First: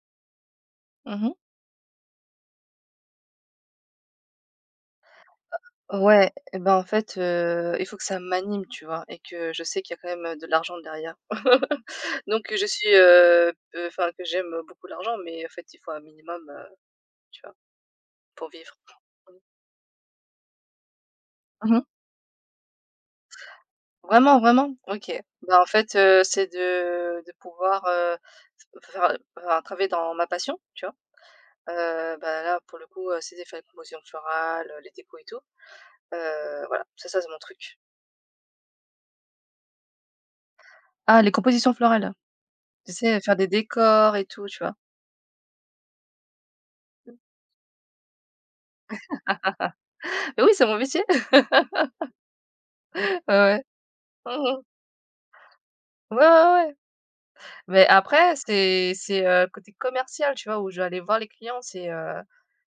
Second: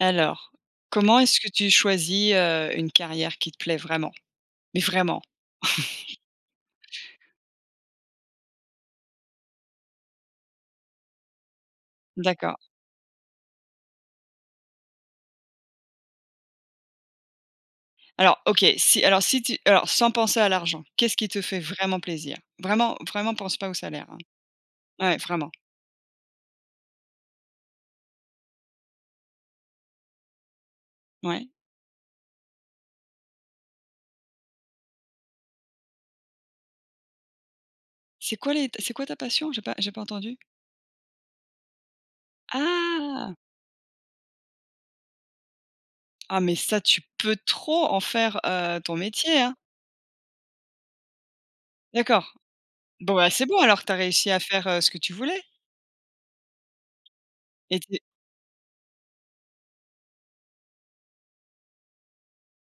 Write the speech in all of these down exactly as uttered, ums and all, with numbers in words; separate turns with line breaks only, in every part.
Alors, comment
Mmh.
est-ce que tu choisis, heu, une carrière qui te plaît vraiment? Mais vraiment?
Ouais, et ben, en fait, heu, il faut que ça m'anime, tu vois? Et que je sais qu'il y a quand même, heu, de l'argent derrière. Donc
D'accord.
je suis, heu, heu, enfin que j'aime beaucoup l'argent, mais en fait, il faut un minimum, heu, tu vois?
Alors
Pour
OK,
vivre.
si alors
Mmh.
si tu alors sans penser à l'argent, qu'est-ce qui te fait
Mmh.
vraiment plaisir? Vraiment vraiment pense pas au salaire, hein.
Vraiment, vraiment? OK.
Ouais, vraiment,
Bah, en fait, heu, c'est de de pouvoir, heu, f faire enfin travailler dans ma passion, tu vois?
ouais.
Heu, bah, là, pour le coup, heu, c'est de faire les compositions florales, heu, les décos et tout. Heu, voilà, ça ça c'est mon truc.
C'est quoi les c'est quoi ta passion? J'ai pas j'ai pas entendu.
Ah, les compositions florales? Tu sais,
Ah!
faire des décors et tout, tu vois?
Ah mais ça tu peux trop en faire, heu, ton métier, hein.
Beh, oui, c'est mon métier.
D'accord. Bon, bah,
Ouais,
c'est bon
ouais.
alors, tu as réussi à
Mmh.
faire, heu, ce que tu voulais.
Ouais, ouais, ouais.
Et
Mais
tu
après c'est c'est, heu, le côté commercial, tu vois? Où je vais aller voir les clients, c'est, heu,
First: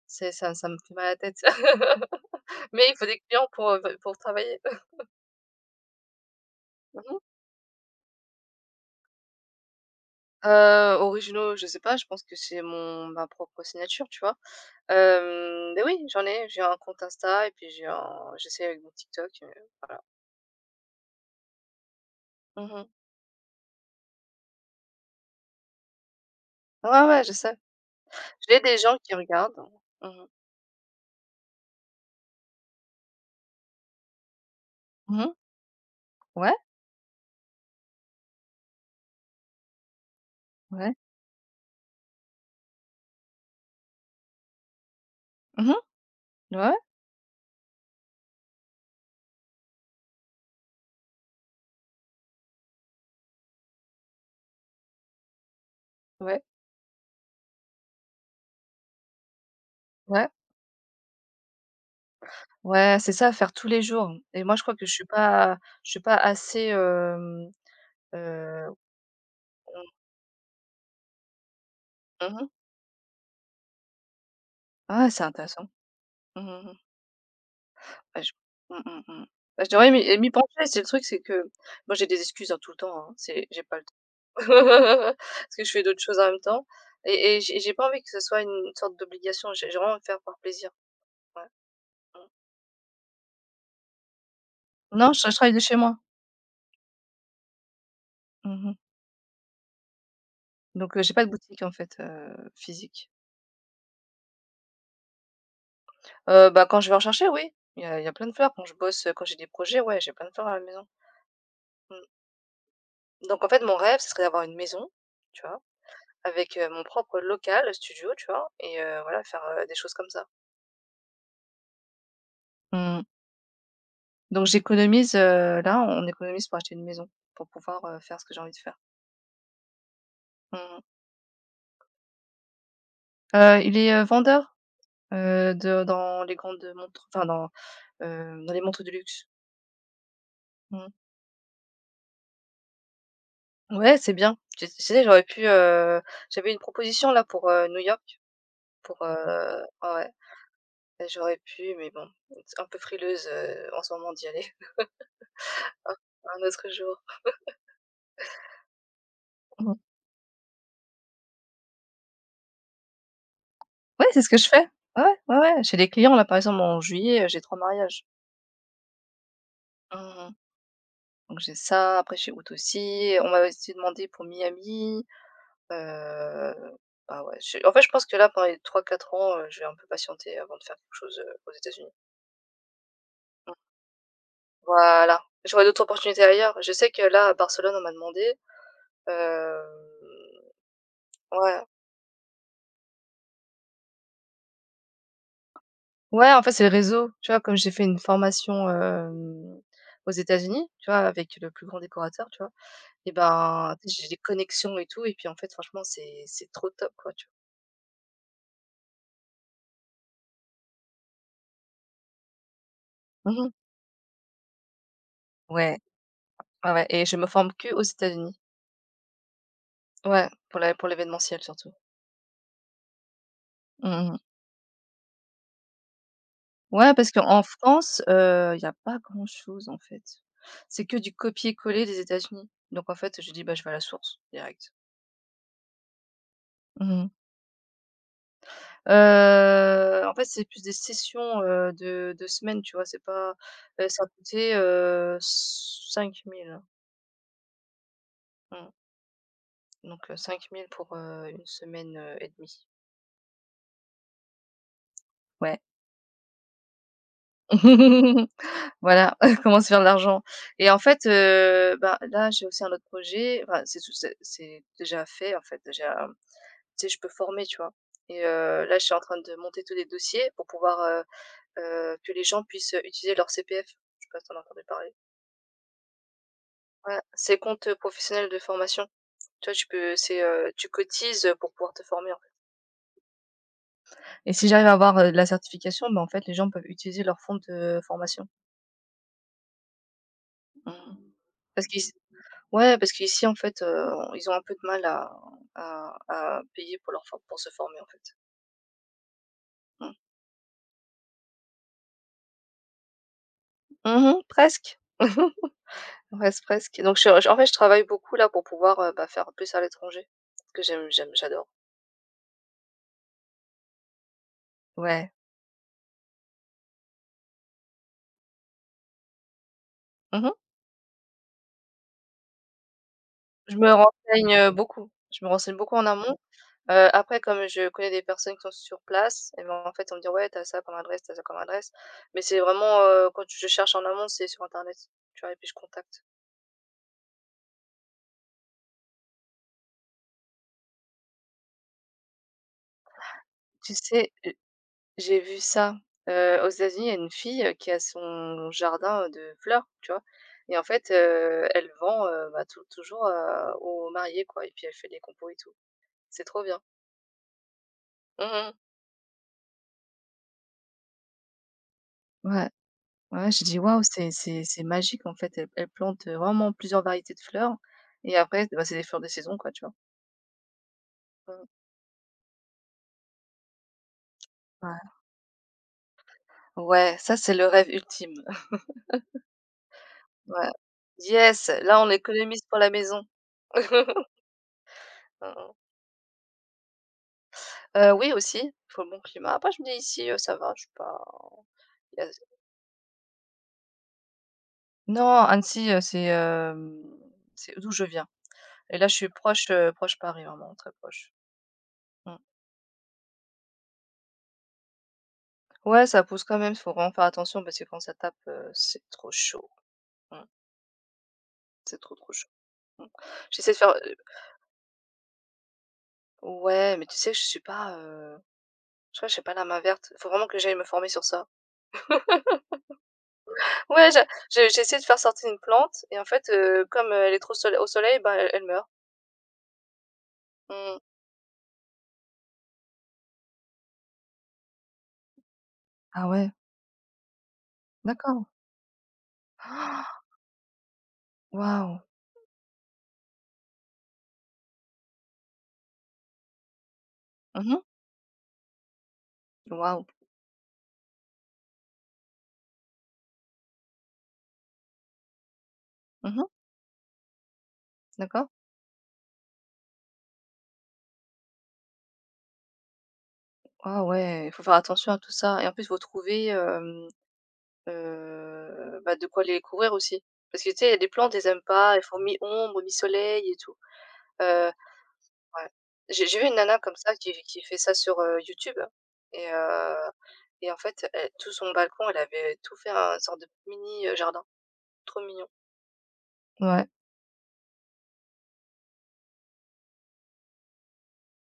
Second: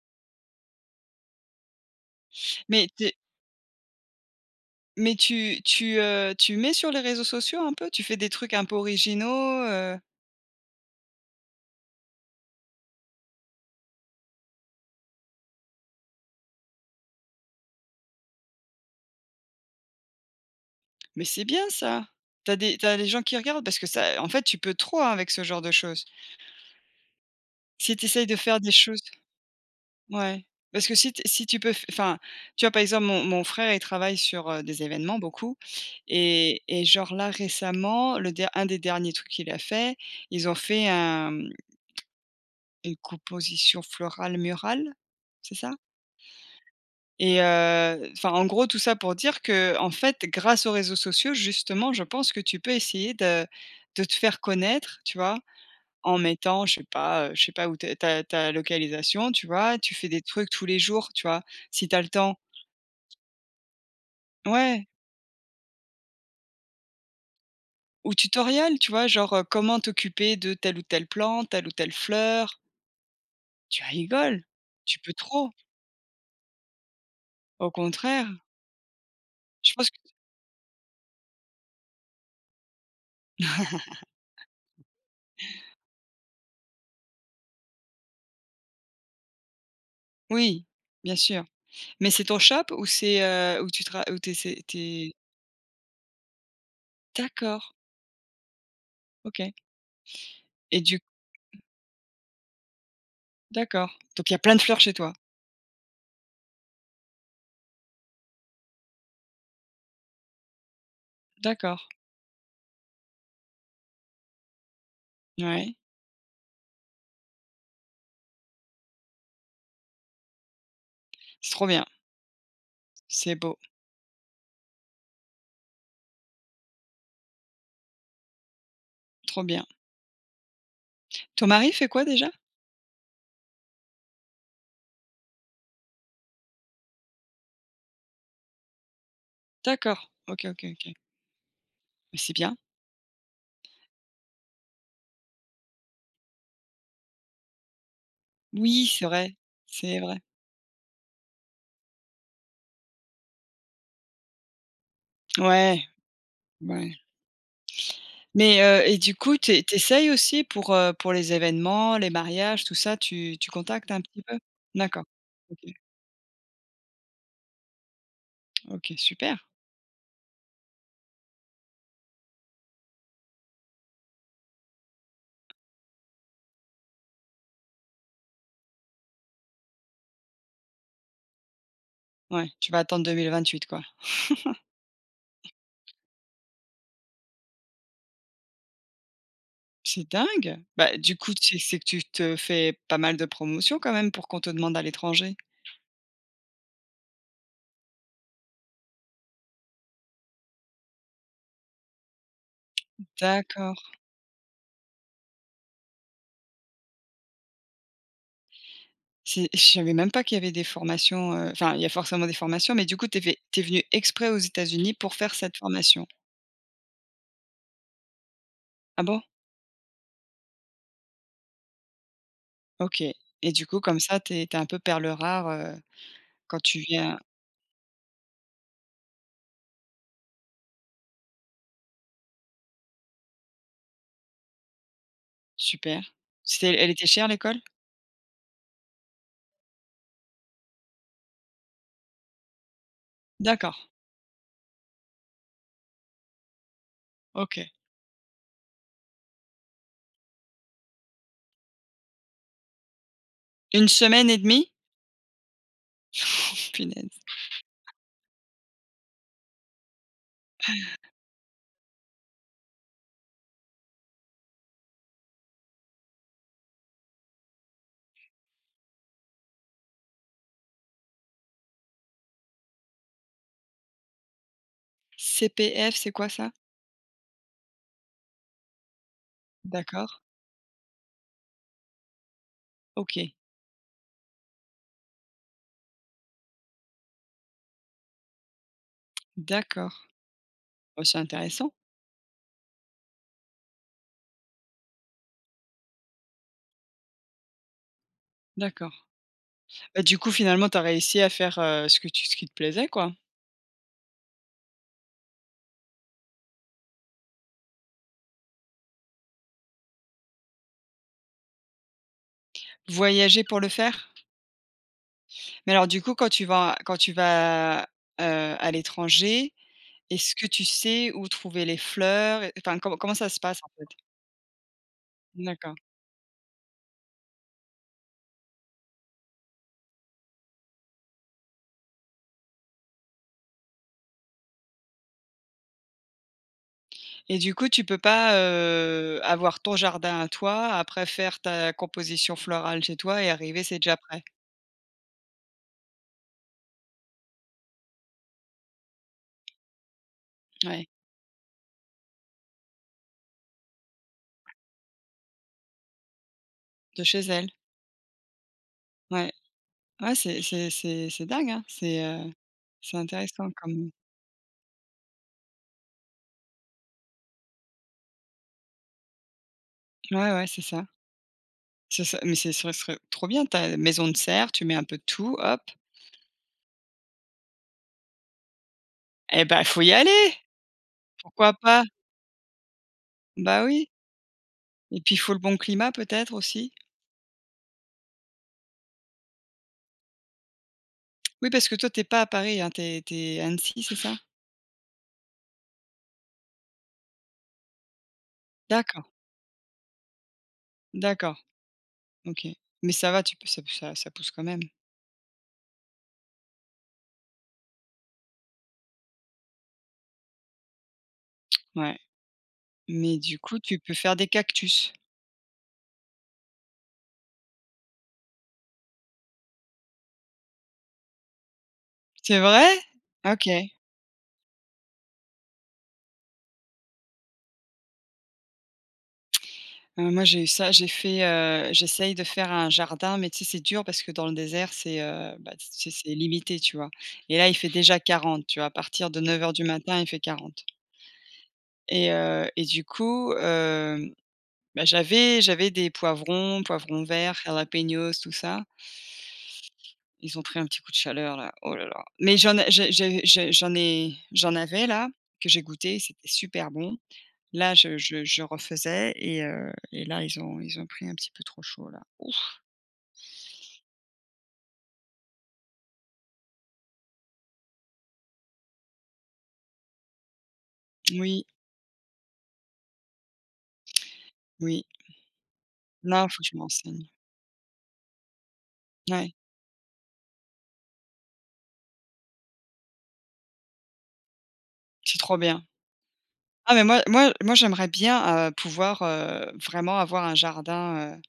c'est ça ça me fait mal à la tête. Mais
mais
il faut des clients pour, heu, pour travailler.
Mais tu tu, heu, tu mets sur les
Mmh mh.
réseaux sociaux un peu? Tu fais des trucs un peu originaux, heu?
Originaux, je sais pas, je pense que c'est mon ma propre signature, tu vois? Hem, mais oui, j'en ai, j'ai un compte Insta et puis j'ai un j'essaie avec mon TikTok, heu, voilà.
Mais c'est bien ça. T'as des
Mmh.
t'as as des gens qui regardent parce que ça en fait, tu peux trop, hein, avec ce genre de choses.
Ouais, ouais, je sais.
Si tu essayes de faire
J'ai
des
des gens
choses
qui regardent. Mmh mh.
ouais, parce que si t si tu peux f enfin, tu vois, par exemple, mon mon frère, il travaille sur, heu, des événements
Mmh.
beaucoup
Ouais,
et et genre là, récemment, le der un des derniers trucs qu'il a fait, ils ont fait
ouais.
un, mmh, une composition florale murale, c'est
Mmh.
ça?
Ouais, ouais.
Et heu, enfin, en gros, tout ça pour dire que, en fait, grâce aux réseaux sociaux, justement, je pense que tu peux essayer de de te faire connaître, tu vois? En
Ouais.
mettant, je sais pas, heu, je sais pas où tu ta ta localisation, tu vois? Tu fais des
Ouais.
trucs tous les jours, tu vois? Si tu as le temps.
Ouais, c'est ça, faire tous les jours et moi je crois que
Ouais,
je suis pas je suis pas assez, hem,
ou
heu,
tutoriel, tu vois? Genre, heu, comment t'occuper de telle ou telle plante, telle ou telle
mmh mh.
fleur. Tu rigoles, tu
Ah
peux
c'est
trop,
intéressant. Mmh mh, mmh.
au
Bah
contraire.
je mmh mh, mmh. Bah je
Je pense
devrais
que
m'y m'y pencher, c'est le truc, c'est que moi j'ai des excuses, hein, tout le temps, hein, c'est j'ai pas le temps. Parce que je fais d'autres choses en même temps et et j'ai j'ai pas envie que ce soit une sorte d'obligation, j'ai j'ai vraiment envie de faire par
oui,
plaisir.
bien sûr.
Ouais,
Mais c'est
mmh.
ton shop ou c'est, heu, où tu tra où t'es, es c'est
Non,
tu
je je travaille de chez moi.
d'accord.
Mmh.
OK, et
Donc
du
heu, j'ai pas de boutique en fait, heu, physique.
d'accord. Donc il y a plein de fleurs chez toi?
Heu, bah, quand je vais en chercher, oui. Il y a il y a plein de fleurs quand je bosse, heu, quand j'ai des projets, ouais, j'ai plein de fleurs à la maison.
D'accord,
Mmh. Donc en fait, mon rêve, ce serait d'avoir une maison, tu vois?
ouais.
Avec, heu, mon propre local, studio, tu vois? Et heu, voilà, faire, heu, des choses comme ça.
C'est trop bien,
Mmh.
c'est beau,
Donc j'économise, heu, là, on économise pour acheter une maison, pour pouvoir, heu, faire ce que j'ai envie de faire.
trop bien.
Mmh mh.
Ton mari fait quoi déjà?
Il est, heu, vendeur, heu, de dans les grandes montres, enfin dans, heu, dans les montres de luxe.
D'accord, OK, OK,
Mmh.
OK. Mais c'est bien.
Ouais, c'est bien. Tu tu sais, j'aurais pu, heu, j'avais une proposition là pour, heu, New York,
Oui,
pour,
c'est vrai,
heu
c'est
ouais.
vrai.
Bah, j'aurais pu, mais bon, un peu frileuse, heu, en ce moment d'y aller.
Ouais,
Un autre
ouais.
jour.
Mais heu et du coup, tu es tu
Mmh.
essayes aussi pour, heu, pour les événements, les mariages, tout ça, tu tu contactes un
Ouais, c'est
petit
ce que
peu?
je fais.
D'accord.
Ouais, ouais,
OK,
ouais, chez les clients là, par exemple en juillet, heu, j'ai trois mariages.
OK, super.
Mmh. Donc j'ai ça, après chez août aussi, on m'a aussi demandé pour Miami, heu, bah, ouais, je en fait, je pense que là, pendant les trois à quatre ans, heu, je vais un peu patienter avant de faire quelque chose, heu, aux États-Unis.
Ouais, tu vas attendre
Mmh.
deux mille vingt-huit quoi.
Voilà, j'aurai d'autres opportunités ailleurs. Je sais que là, à Barcelone, on m'a demandé, hem,
C'est dingue! Bah, du coup, tu
ouais.
c'est que tu te fais pas mal de promotions quand même pour qu'on te demande à l'étranger?
Ouais, en fait, c'est le réseau. Tu vois, comme j'ai fait une formation, hem, aux États-Unis, tu vois, avec le plus grand décorateur, tu vois? Et ben,
D'accord.
j'ai des connexions et tout et puis, en fait, franchement, c'est c'est trop top, quoi, tu
C'est Je savais même pas qu'il y avait des formations, heu, enfin, il y a forcément des formations, mais du coup, tu
vois? Mmh.
es venu exprès aux États-Unis pour faire cette
Ouais,
formation?
ouais, ouais et je me forme que aux États-Unis.
Ah bon?
Ouais, pour la pour l'événementiel, surtout.
OK et du coup, comme
Mmh.
ça, tu es un peu perle rare, heu, quand tu
Ouais, parce
viens
qu'en France, il y a pas grand-chose, en fait. C'est que du copier-coller des États-Unis. Donc en fait, je dis: «Bah, je vais à la source, direct».
super. C'était Elle était
Mmh.
chère l'école?
Heu, en fait, c'est plus des sessions, heu, de de semaines, tu vois? C'est pas,
D'accord,
heu, ça a coûté, heu, cinq mille.
OK.
Mmh, donc heu, cinq mille pour, heu, une semaine, heu, et demie.
Une semaine et demie?
Ouais.
Punaise.
Voilà, comment se faire de l'argent. Et en fait, heu, bah, là, j'ai aussi un autre projet, enfin, c'est tout, c'est c'est déjà fait, en fait, déjà, tu sais, je peux former, tu vois? Et heu, là, je suis en train de monter tous les dossiers pour pouvoir, heu heu, que les gens puissent, utiliser leur C P F. Je sais pas si tu as entendu parler?
C P F, c'est quoi ça?
Ouais, c'est compte, heu, professionnel de formation. Tu vois, tu peux
D'accord,
c'est, heu, tu cotises, euh, pour pouvoir te former, en fait.
OK,
Et si j'arrive à avoir, heu, de la certification, bah, en fait, les gens peuvent utiliser leur fonds de formation.
d'accord.
Mmh.
Oh, c'est
Parce
intéressant,
qu'ici ouais, parce qu'ici, en fait, heu, ils ont un peu de mal à à à payer pour leur for pour se former, en fait.
d'accord.
Mmh.
Bah, du coup, finalement, tu as réussi à faire, heu, ce que tu ce qui te plaisait, quoi.
Mmh presque. Presque, presque. Donc je suis en fait, je travaille beaucoup, là, pour pouvoir, heu, bah, faire plus à l'étranger, parce que j'aime j'aime j'adore.
Voyager pour le faire?
Ouais.
Mais alors du coup, quand tu vas quand tu vas, heu, à l'étranger,
Mmh.
est-ce que tu sais où trouver les fleurs? Enfin, comment comment ça se
Je
passe, en
me
fait?
renseigne, heu, beaucoup. Je me renseigne
D'accord
beaucoup en amont. Heu, après comme je connais des personnes qui sont sur place et ben, en fait, on me dit: «Ouais, t'as ça comme adresse, t'as ça comme adresse». Mais c'est vraiment, heu, quand je cherche en amont, c'est sur internet, tu vois? Et puis je contacte.
et du coup, tu peux pas, heu, avoir ton jardin à toi, après faire ta composition florale chez toi et arriver,
Tu
c'est déjà
sais,
prêt?
heu, j'ai vu ça, heu, aux États-Unis, il y a une fille, heu, qui a son jardin, de fleurs, tu vois? Et en
Ouais,
fait, heu, elle vend, heu, bah, tou toujours, heu, aux mariés, quoi, et puis elle fait des compos et tout. C'est trop bien.
de chez elle.
Mmh.
Ouais. Ouais, c'est c'est c'est c'est dingue, hein. C'est, heu,
Ouais,
c'est
ouais, j'ai
intéressant
dit: «Waouh,
comme
c'est c'est c'est magique», en fait. Elle elle plante, heu, vraiment plusieurs variétés de fleurs et après, bah, c'est des fleurs de saison, quoi, tu vois?
ouais, ouais, c'est ça.
Mmh.
C'est ça mais c'est ce serait trop bien, ta maison de serre, tu mets
Ouais.
un peu de tout, hop
Ouais, ça, c'est le rêve ultime.
et bah, faut y aller!
Ouais. Yes,
Pourquoi
là,
pas?
on économise pour la maison.
Bah, oui. Et puis, il
Mmh
faut le
mh.
bon climat peut-être aussi?
Oui, aussi, il faut le bon climat. Après, je me dis ici, heu, ça va, je suis pas
Oui, parce que toi,
y
t'es
a
pas à Paris, hein, t'es es à Annecy, c'est ça?
non, Annecy, heu, c'est, hem, c'est d'où je viens et là, je
D'accord,
suis proche, heu, proche Paris, vraiment très proche.
d'accord,
Mmh.
OK. Mais ça va, tu peux ça ça ça pousse quand même?
Ouais, ça pousse quand même, faut vraiment faire attention parce que quand ça tape, heu, c'est trop chaud. Mmh. C'est trop,
Ouais.
trop chaud. Mmh.
Mais du
J'essaie de
coup,
faire,
tu peux
euh,
faire des cactus.
ouais, mais tu sais, je suis pas, euh, je sais vois, j'ai pas la main verte. Faut vraiment que j'aille me former sur ça.
C'est vrai? OK.
Ouais, je je j'ai essayé de faire sortir une plante et en fait, heu, comme, heu, elle est trop solei au soleil, bah, elle elle meurt.
Heu, moi, j'ai eu ça,
Mmh.
j'ai fait, heu, j'essaye de faire un jardin, mais tu sais, c'est dur parce que dans le désert, c'est, heu, bah, tu sais,
Ah
c'est
ouais,
limité, tu vois? Et là, il fait déjà
d'accord.
quarante. Tu vois? À partir de neuf heures du
Ah,
matin, il fait quarante.
waouh.
Et heu et du coup, euh, bah, j'avais j'avais des poivrons, poivrons verts,
Mmh.
jalapeños, tout ça.
Waouh.
Ils ont pris un petit coup de chaleur là, oh là là. Mais j'en ai j'ai j'ai j'ai j'en ai j'en avais là, que j'ai goûté, c'était
Mmh.
super bon. Là, je je
D'accord.
je refaisais et heu et là, ils ont ils ont pris un petit peu trop chaud là. Ouf!
Ah ouais, il faut faire attention à tout ça et en plus, il faut trouver, hem, heu, bah, de quoi les couvrir aussi. Parce que tu sais, il y a des plantes, elles aiment
Oui,
pas, elles font mi-ombre, mi-soleil et tout. Heu,
oui.
ouais. J'ai j'ai vu
Là
une
faut que je
nana comme ça
m'enseigne
qui qui fait ça sur, heu, YouTube et
ouais,
heu et en fait, elle tout son balcon, elle avait tout fait un sorte de mini, heu, jardin. Trop
c'est
mignon.
trop bien.
Ouais.
Ah mais moi moi moi j'aimerais bien, heu, pouvoir, heu, vraiment avoir un jardin, heu,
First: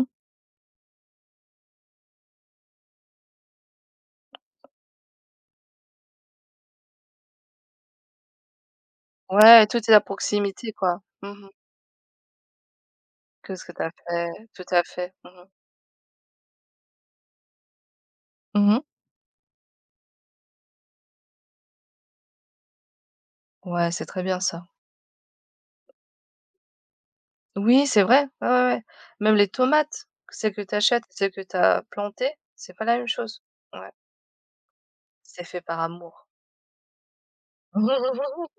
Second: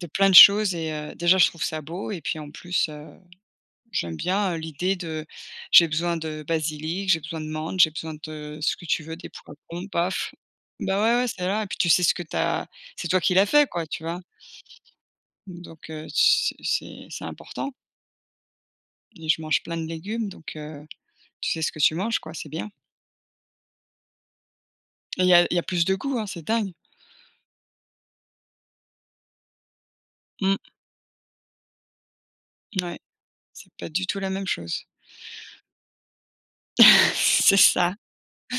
de plein de choses et heu, déjà je trouve ça beau et puis en plus, heu j'aime bien, heu, l'idée de j'ai besoin de basilic, j'ai besoin de menthe, j'ai besoin de ce que tu veux, des
Ouais, tout
poivrons,
est à
paf.
proximité,
Bah,
quoi.
ouais, ouais, c'est
Mmh.
là et puis tu sais ce que t'as c'est toi qui l'as
Que ce
fait
que
quoi,
t'as
tu vois?
fait, tout à fait. Mmh mh.
Donc heu, c'est c'est c'est important
Mmh.
et je mange plein de légumes donc heu, tu sais ce que tu manges quoi, c'est bien
Ouais, c'est très bien ça.
et il y a il y a plus de goût, hein, c'est dingue.
Oui, c'est vrai. Ouais, ouais, ouais. Même les tomates, celles
Mmh,
que tu achètes, celles que tu as plantées, c'est pas la
ouais,
même chose.
c'est pas
Ouais,
du tout la même chose.
c'est fait par amour.
C'est ça,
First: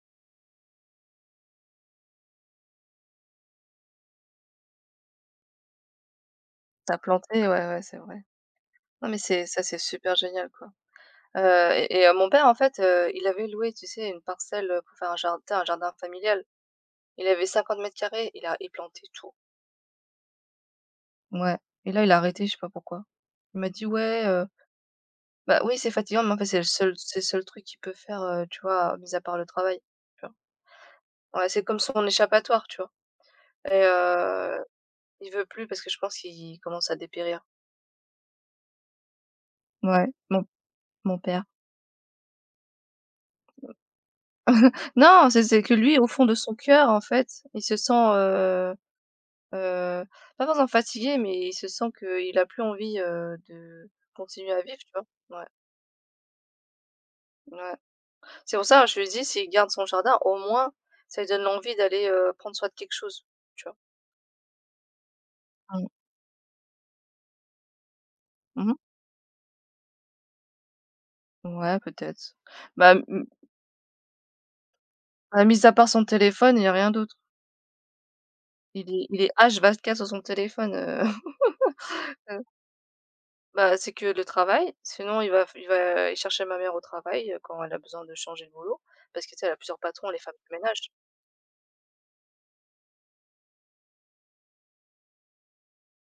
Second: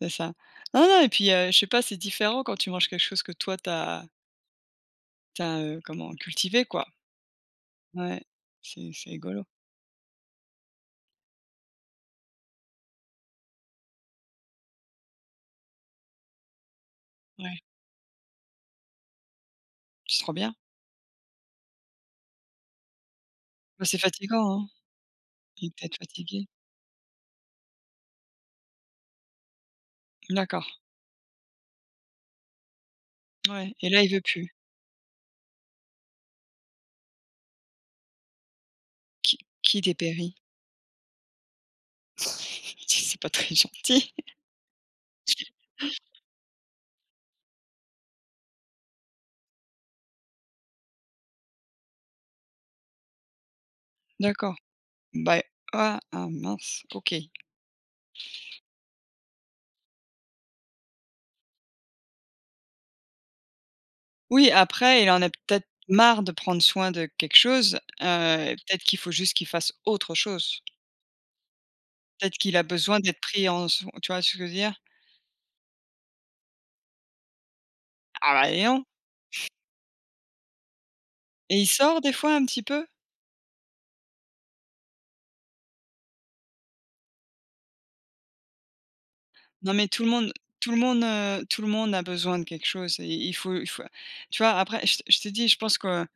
c'est ça. Non, non et puis, heu, je sais pas, c'est différent quand tu manges quelque chose que toi t'as t'as tu comment, cultivé quoi.
T'as planté, ouais, ouais, c'est vrai.
Ouais, c'est
Non,
c'est
mais
rigolo.
c'est ça, c'est super génial, quoi. Heu et et heu, mon père, en fait, heu, il avait loué, tu sais, une parcelle, heu, pour faire un jardin un jardin familial. Il avait
Ouais,
cinquante mètres carrés. il a il plantait tout.
c'est trop bien.
Ouais et là, il a arrêté, je sais pas pourquoi. Il m'a
Bah,
dit:
c'est
«Ouais, heu».
fatigant, hein?
Bah,
Il
oui,
doit
c'est
être
fatigant, mais en fait,
fatigué.
c'est le seul c'est le seul truc qu'il peut faire, heu, tu vois, mis à part le travail, tu vois?
D'accord,
Ouais, c'est comme son échappatoire, tu vois?
ouais
Et
et là, il veut plus.
heu, il veut plus parce que je pense qu'il commence à dépérir.
Qui qui
Ouais,
dépérit?
mon mon père.
C'est pas très gentil.
Non, c'est c'est que lui, au fond de son cœur, en fait, il se sent, heu heu, pas forcément fatigué, mais il se sent qu'il a plus envie, heu, de continuer
D'accord.
à vivre, tu vois?
Bah,
Ouais,
ah, ah mince, OK.
ouais. C'est pour ça, je lui dis: «S'il garde son jardin, au moins, ça lui donne l'envie d'aller, heu, prendre soin de quelque chose», tu vois?
Oui, après, il en a peut-être
Mmh.
marre de prendre soin de quelque chose, heu,
Mmh.
peut-être qu'il faut juste qu'il fasse autre chose.
Ouais, peut-être.
Peut-être qu'il a
Bah,
besoin d'être
m
pris en so tu vois ce que je veux dire?
bah, mis à part son téléphone, il y a rien d'autre.
Ah bah, dis donc
Il est il est H vingt-quatre sur son téléphone, heu, mmh.
et il sort des fois un petit peu?
Bah, c'est que le travail, sinon il va il va aller chercher ma mère au travail, heu, quand elle a besoin de changer de boulot, parce que, tu sais, elle a
Non,
plusieurs
mais tout le
patrons, les
monde
femmes de
tout le
ménage.
monde, heu, tout le monde a besoin de quelque chose et il faut il faut tu vois? Après je te je te dis, je pense que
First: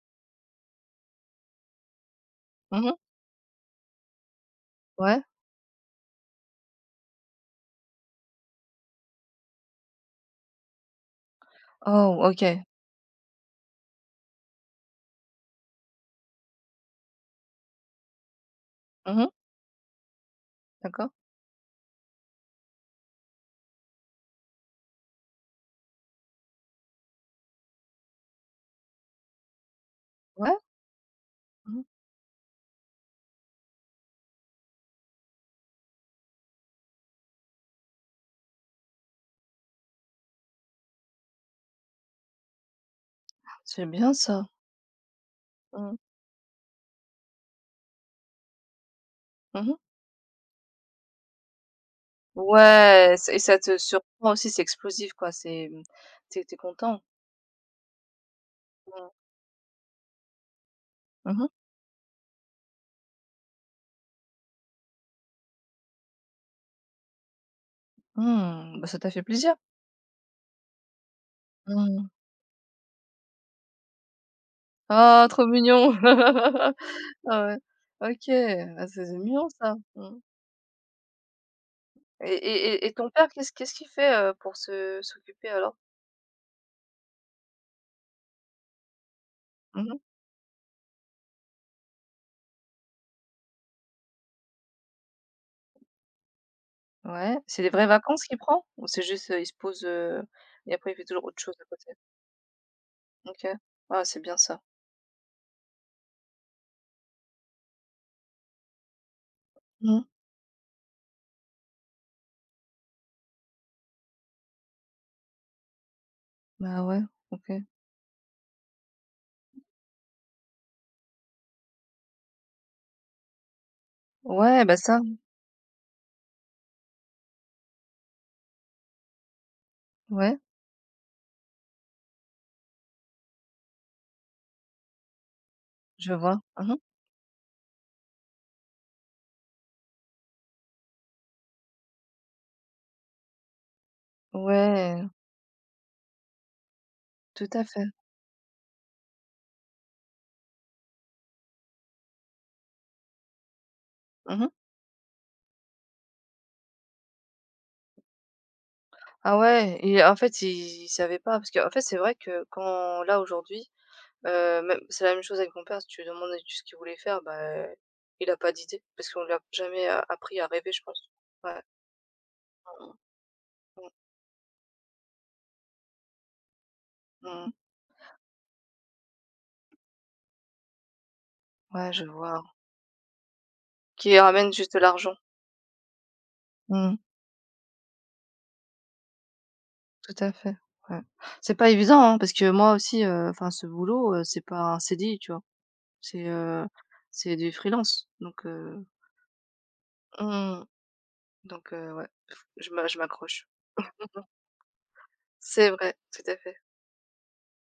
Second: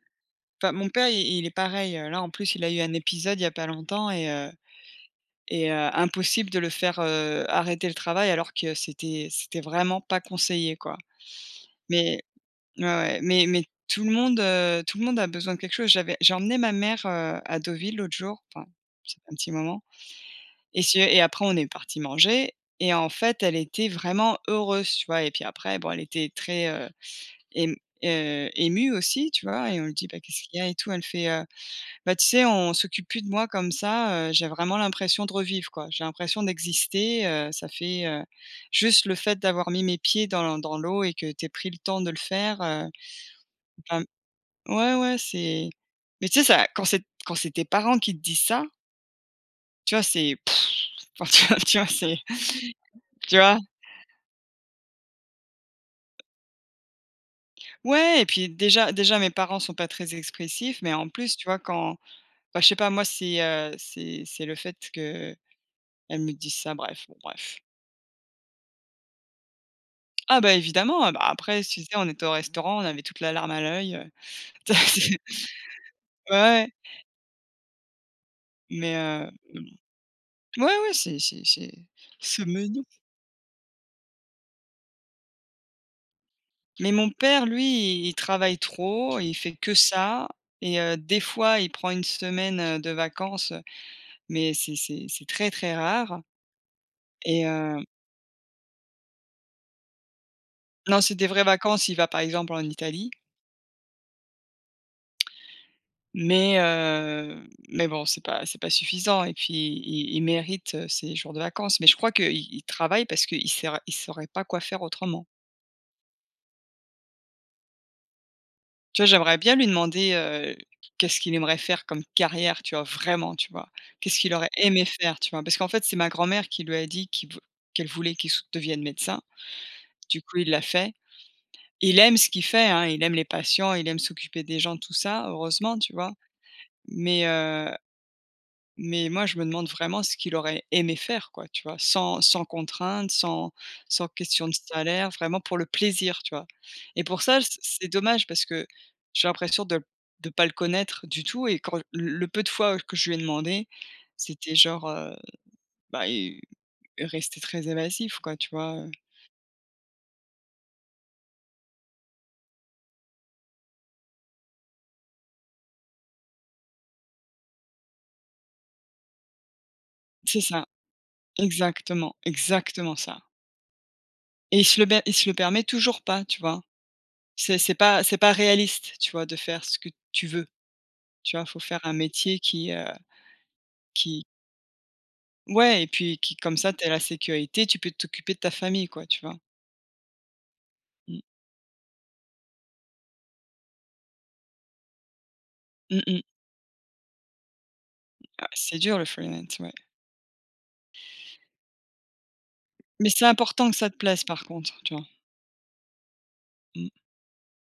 enfin mon père, il il est pareil, heu, là en plus il a eu un
Mhm.
épisode il y a pas longtemps et heu
Ouais.
et heu, impossible de le faire, heu, arrêter le travail alors que c'était c'était vraiment pas conseillé quoi.
Oh,
Mais
OK.
ouais, ouais, mais mais tout le monde, heu, tout le monde a besoin de quelque chose. J'avais j'ai emmené ma mère, heu, à Deauville l'autre jour, enfin, ça
Mhm.
un petit moment et si
D'accord.
et après on est parti manger et en fait, elle était vraiment heureuse, tu vois? Et puis après, bon, elle était très, heu, ém heu, émue aussi, tu vois? Et on lui dit: «Bah, qu'est-ce
Ouais.
qu'il y a et tout?» Elle fait, heu:
Mmh.
«Bah, tu sais, on s'occupe plus de moi comme ça, heu, j'ai vraiment l'impression de revivre, quoi. J'ai l'impression d'exister, heu, ça fait, heu, juste le fait d'avoir mis mes pieds dans l'en- dans l'eau et que tu pris le temps de le faire, heu,
C'est
enfin»
bien ça.
ouais, ouais, c'est
Mhm.
mais tu sais, ça quand c'est quand c'est tes parents qui te disent ça,
Mmh.
tu vois, c'est enfin, tu vois tu vois, c'est
Ouais, c
tu
et
vois?
ça te surprend aussi, c'est explosif quoi, c'est, t'es tu content.
Ouais et puis déjà
Mmh.
déjà mes parents sont pas très expressifs, mais en plus,
Mmh
tu
mh.
vois, quand bah, je sais pas moi c'est, heu, c'est c'est le fait que qu'elles me disent ça, bref, bon bref.
Mmh, bah, ça t'a fait plaisir.
Ah bah, évidemment, ah bah, après si tu sais, on
Mmh.
était au restaurant, on avait toute la larme à l'œil, heu,
Ah trop mignon.
c'est ouais, ouais,
Ah ouais. OK, ah
mais
c'est
heu,
mignon ça. Mmh
ouais, ouais, c'est c'est c'est
et
c'est
et
mignon.
et et ton père qu'est-ce qu'est-ce qu'il fait, heu, pour se s'occuper alors?
Mais mon père lui, il travaille trop, il fait que
Mmh.
ça et heu, des fois il prend une semaine, heu, de vacances, mais c'est c'est c'est très, très rare
Ouais, c'est des
et
vraies vacances qu'il prend? Ou c'est juste, heu, il se pose, heu et après il
non,
fait
c'est
toujours
des
autre
vraies
chose à
vacances,
côté?
il va par exemple en Italie,
OK. Ah c'est bien ça.
mais heu, mais bon, c'est pas c'est pas suffisant et puis
Mmh.
il il mérite, heu, ses jours de vacances. Mais je crois qu'il il travaille parce qu'il saura il saurait pas quoi faire autrement.
Bah ouais, OK.
Tu vois, j'aimerais bien lui demander, heu, qu'est-ce qu'il aimerait faire comme carrière, tu vois? Vraiment, tu vois? Qu'est-ce qu'il aurait
Ouais, bah
aimé
ça,
faire, tu vois? Parce qu'en fait, c'est ma grand-mère qui lui a dit qu'il vou qu'elle voulait qu'il s devienne médecin. Du coup,
ouais,
il l'a fait. Il aime ce qu'il fait, hein, il aime les patients, il aime s'occuper des gens, tout ça, heureusement, tu vois?
je vois. Mmh.
Mais heu Mais moi, je me demande vraiment ce qu'il aurait aimé faire, quoi, tu vois? Sans sans contrainte, sans sans question de
Ouais.
salaire, vraiment pour le plaisir, tu vois? Et pour ça,
Tout
c
à fait.
c'est dommage parce que j'ai l'impression de de pas le connaître du tout et quand le peu de fois que je lui ai demandé,
Mmh.
c'était genre, heu, bah, il il restait très évasif, quoi, tu vois,
Ah ouais et en fait, il il savait pas parce que en fait, c'est vrai que quand là, aujourd'hui, heu, même c'est la même chose avec mon père, si tu lui demandais ce qu'il voulait faire, bah, il a pas d'idée parce qu'on lui a jamais a appris
c'est
à
ça,
rêver, je pense. Ouais.
exactement, exactement ça.
Mmh mh.
Et il se le per il se le permet toujours pas, tu vois?
Mmh.
C'est c'est pas c'est pas réaliste, tu vois, de faire ce que tu veux, tu vois? Faut faire
Ouais,
un
je
métier
vois.
qui,
Qui
Qui
ramène juste l'argent.
ouais et puis qui comme ça, tu as
Mmh.
la sécurité, tu peux t'occuper de ta famille quoi, tu vois?
Tout à fait, ouais.
Mmh.
C'est pas évident, hein, parce que moi aussi, heu, enfin ce boulot, heu, c'est pas un C D I, tu vois?
Mmh mh.
C'est, heu, c'est du freelance donc
Ah, c'est
heu,
dur le freelance, ouais.
mmh, donc heu, ouais, je m'a je
Mais c'est
m'accroche.
important que ça te plaise par contre, tu vois?
C'est vrai, tout à fait.
Mmh.